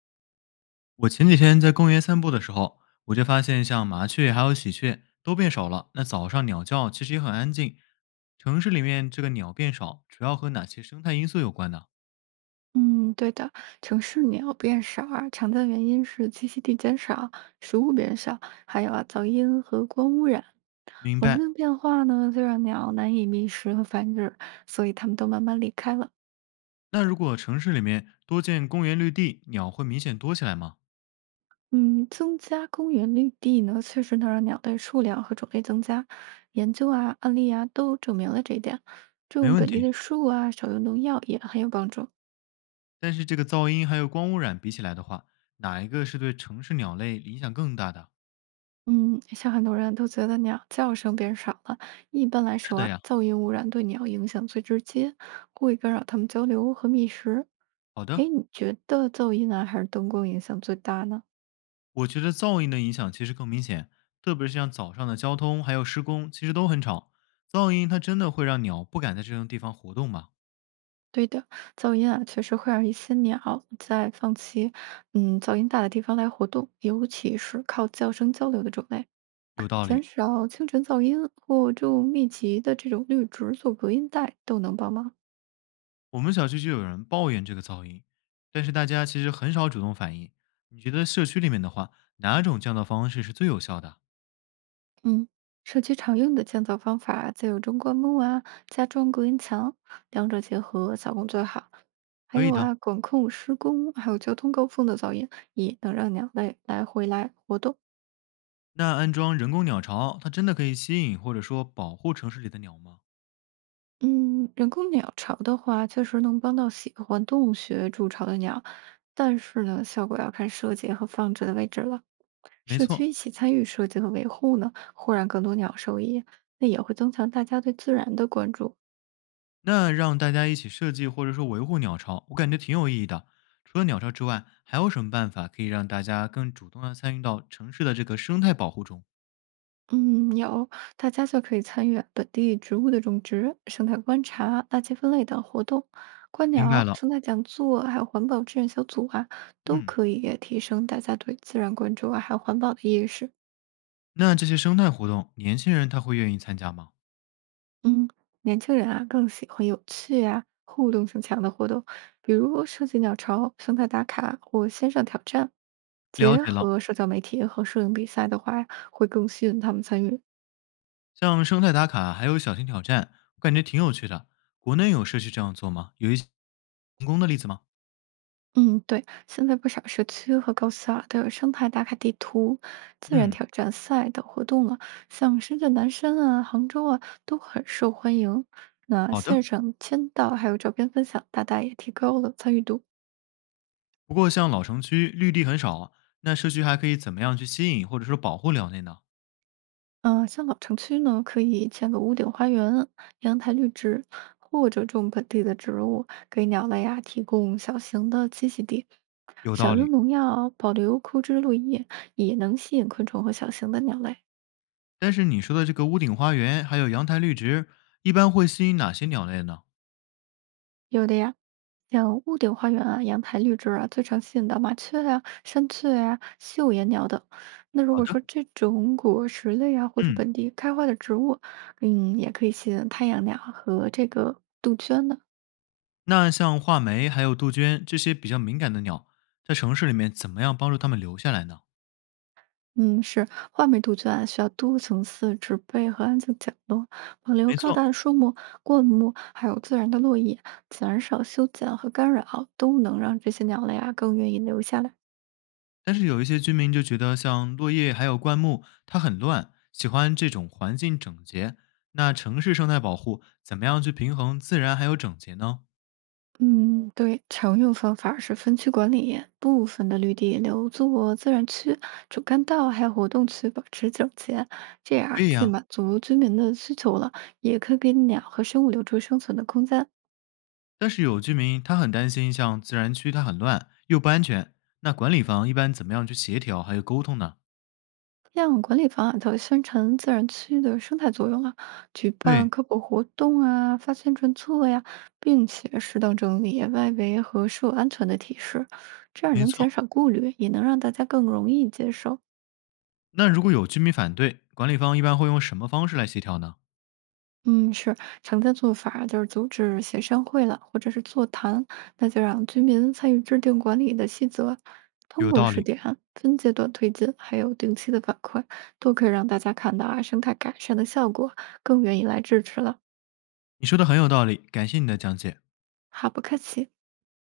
我前几天在公园散步的时候，我就发现像麻雀还有喜鹊都变少了。那早上鸟叫其实也很安静。城市里面这个鸟变少，主要和哪些生态因素有关呢？嗯，对的，城市鸟变少啊常见原因是栖息地减少、食物变少，还有啊噪音和光污染。明环白。境变化呢，就让鸟难以觅食和繁殖，所以它们都慢慢离开了。那如果城市里面多建公园绿地，鸟会明显多起来吗？嗯，增加公园绿地呢，确实能让鸟类数量和种类增加。研究啊、案例啊都证明了这一点。没种问本地题。的树啊，少用农药也很有帮助。但是这个噪音还有光污染比起来的话，哪一个是对城市鸟类影响更大的？嗯，像很多人都觉得鸟叫声变少了，一般来是说的啊，呀。噪音污染对鸟影响最直接，故意干扰它们交流和觅食。好的。哎，你觉得噪音啊还是灯光影响最大呢？我觉得噪音的影响其实更明显，特别是像早上的交通还有施工，其实都很吵。噪音它真的会让鸟不敢在这种地方活动吗？对的，噪音啊确实会让一些鸟在放弃噪音大的地方来活动，尤其是靠叫声交流的种类，有道减理，少清晨噪音或密集的绿植做隔音带都能帮忙。我们小区就有人抱怨这个噪音，但是大家其实很少主动反映。你觉得社区里面的话，哪种降噪方式是最有效的？嗯，社区常用的建造方法再有中灌木啊、加装隔音墙，两者结合效果最好。还可有以的，啊，管控施工，还有交通高峰的噪音，也能让鸟类来回来活动。那安装人工鸟巢，它真的可以吸引或者说保护城市里的鸟吗？嗯，人工鸟巢的话，确实能帮到喜欢动物学筑巢的鸟，但是呢，效果要看设计和放置的位置了。没社错，区一起参与设计和维护呢，会让更多鸟受益，那也会增强大家对自然的关注。那让大家一起设计或者说维护鸟巢，我感觉挺有意义的。除了鸟巢之外，还有什么办法可以让大家更主动的参与到城市的这个生态保护中？嗯，有，大家就可以参与本地植物的种植、生态观察、垃圾分类等活动。观明白鸟、了，生态讲座，还有环保志愿小组啊，都嗯，可以提升大家对自然关注啊，还有环保的意识。那这些生态活动，年轻人他会愿意参加吗？嗯，年轻人啊更喜欢有趣啊、互动性强的活动，比如设计鸟巢、生态打卡或线上挑战。了结解了，合社交媒体和摄影比赛的话，会更吸引他们参与。像生态打卡还有小型挑战，我感觉挺有趣的。国内有社区这样做吗？有一些成功的例子吗？嗯，对，现在不少社区和高校啊都有生态打卡地图、自然嗯，挑战赛等活动了，像深圳南山啊、杭州啊都很受欢迎。那好线的。上签到还有照片分享，大大也提高了参与度。不过像老城区绿地很少啊那社区还可以怎么样去吸引或者说保护鸟类呢？嗯、像老城区呢，可以建个屋顶花园、阳台绿植，或者种本地的植物，给鸟类呀、提供小型的栖息地。有少道用理。农药，保留枯枝落叶，也能吸引昆虫和小型的鸟类。但是你说的这个屋顶花园，还有阳台绿植，一般会吸引哪些鸟类呢？有的呀，像屋顶花园啊、阳台绿植啊，最常吸引到麻雀啊、山雀啊、绣眼鸟等。那如好果的，说这种果实类啊，或者嗯，本地开花的植物，嗯，也可以吸引太阳鸟和这个杜鹃的。那像画眉还有杜鹃这些比较敏感的鸟，在城市里面怎么样帮助它们留下来呢？嗯，是画眉杜鹃啊，需要多层次植被和安静角落，保留没高错，大的树木、灌木，还有自然的落叶，减少修剪和干扰，都能让这些鸟类啊更愿意留下来。但是有一些居民就觉得像落叶还有灌木，它很乱，喜欢这种环境整洁。那城市生态保护怎么样去平衡自然还有整洁呢？嗯，对，常用方法是分区管理，部分的绿地留作自然区、主干道还有活动区，保持整洁。这样可以既呀，满足居民的需求了，也可以给鸟和生物留出生存的空间。但是有居民他很担心，像自然区它很乱又不安全，那管理方一般怎么样去协调还有沟通呢？这样管理方案才会宣传自然区的生态作用啊，举对，办科普活动啊，发宣传册呀，并且适当整理外围和树安全的提示，这样没能减错。少顾虑，也能让大家更容易接受。那如果有居民反对，管理方一般会用什么方式来协调呢？嗯，是常见做法就是组织协商会了，或者是座谈，那就让居民参与制定管理的细则，通有过道试理，点、分阶段推进，还有定期的反馈，都可以让大家看到啊生态改善的效果，更愿意来支持了。你说的很有道理，感谢你的讲解。好，不客气。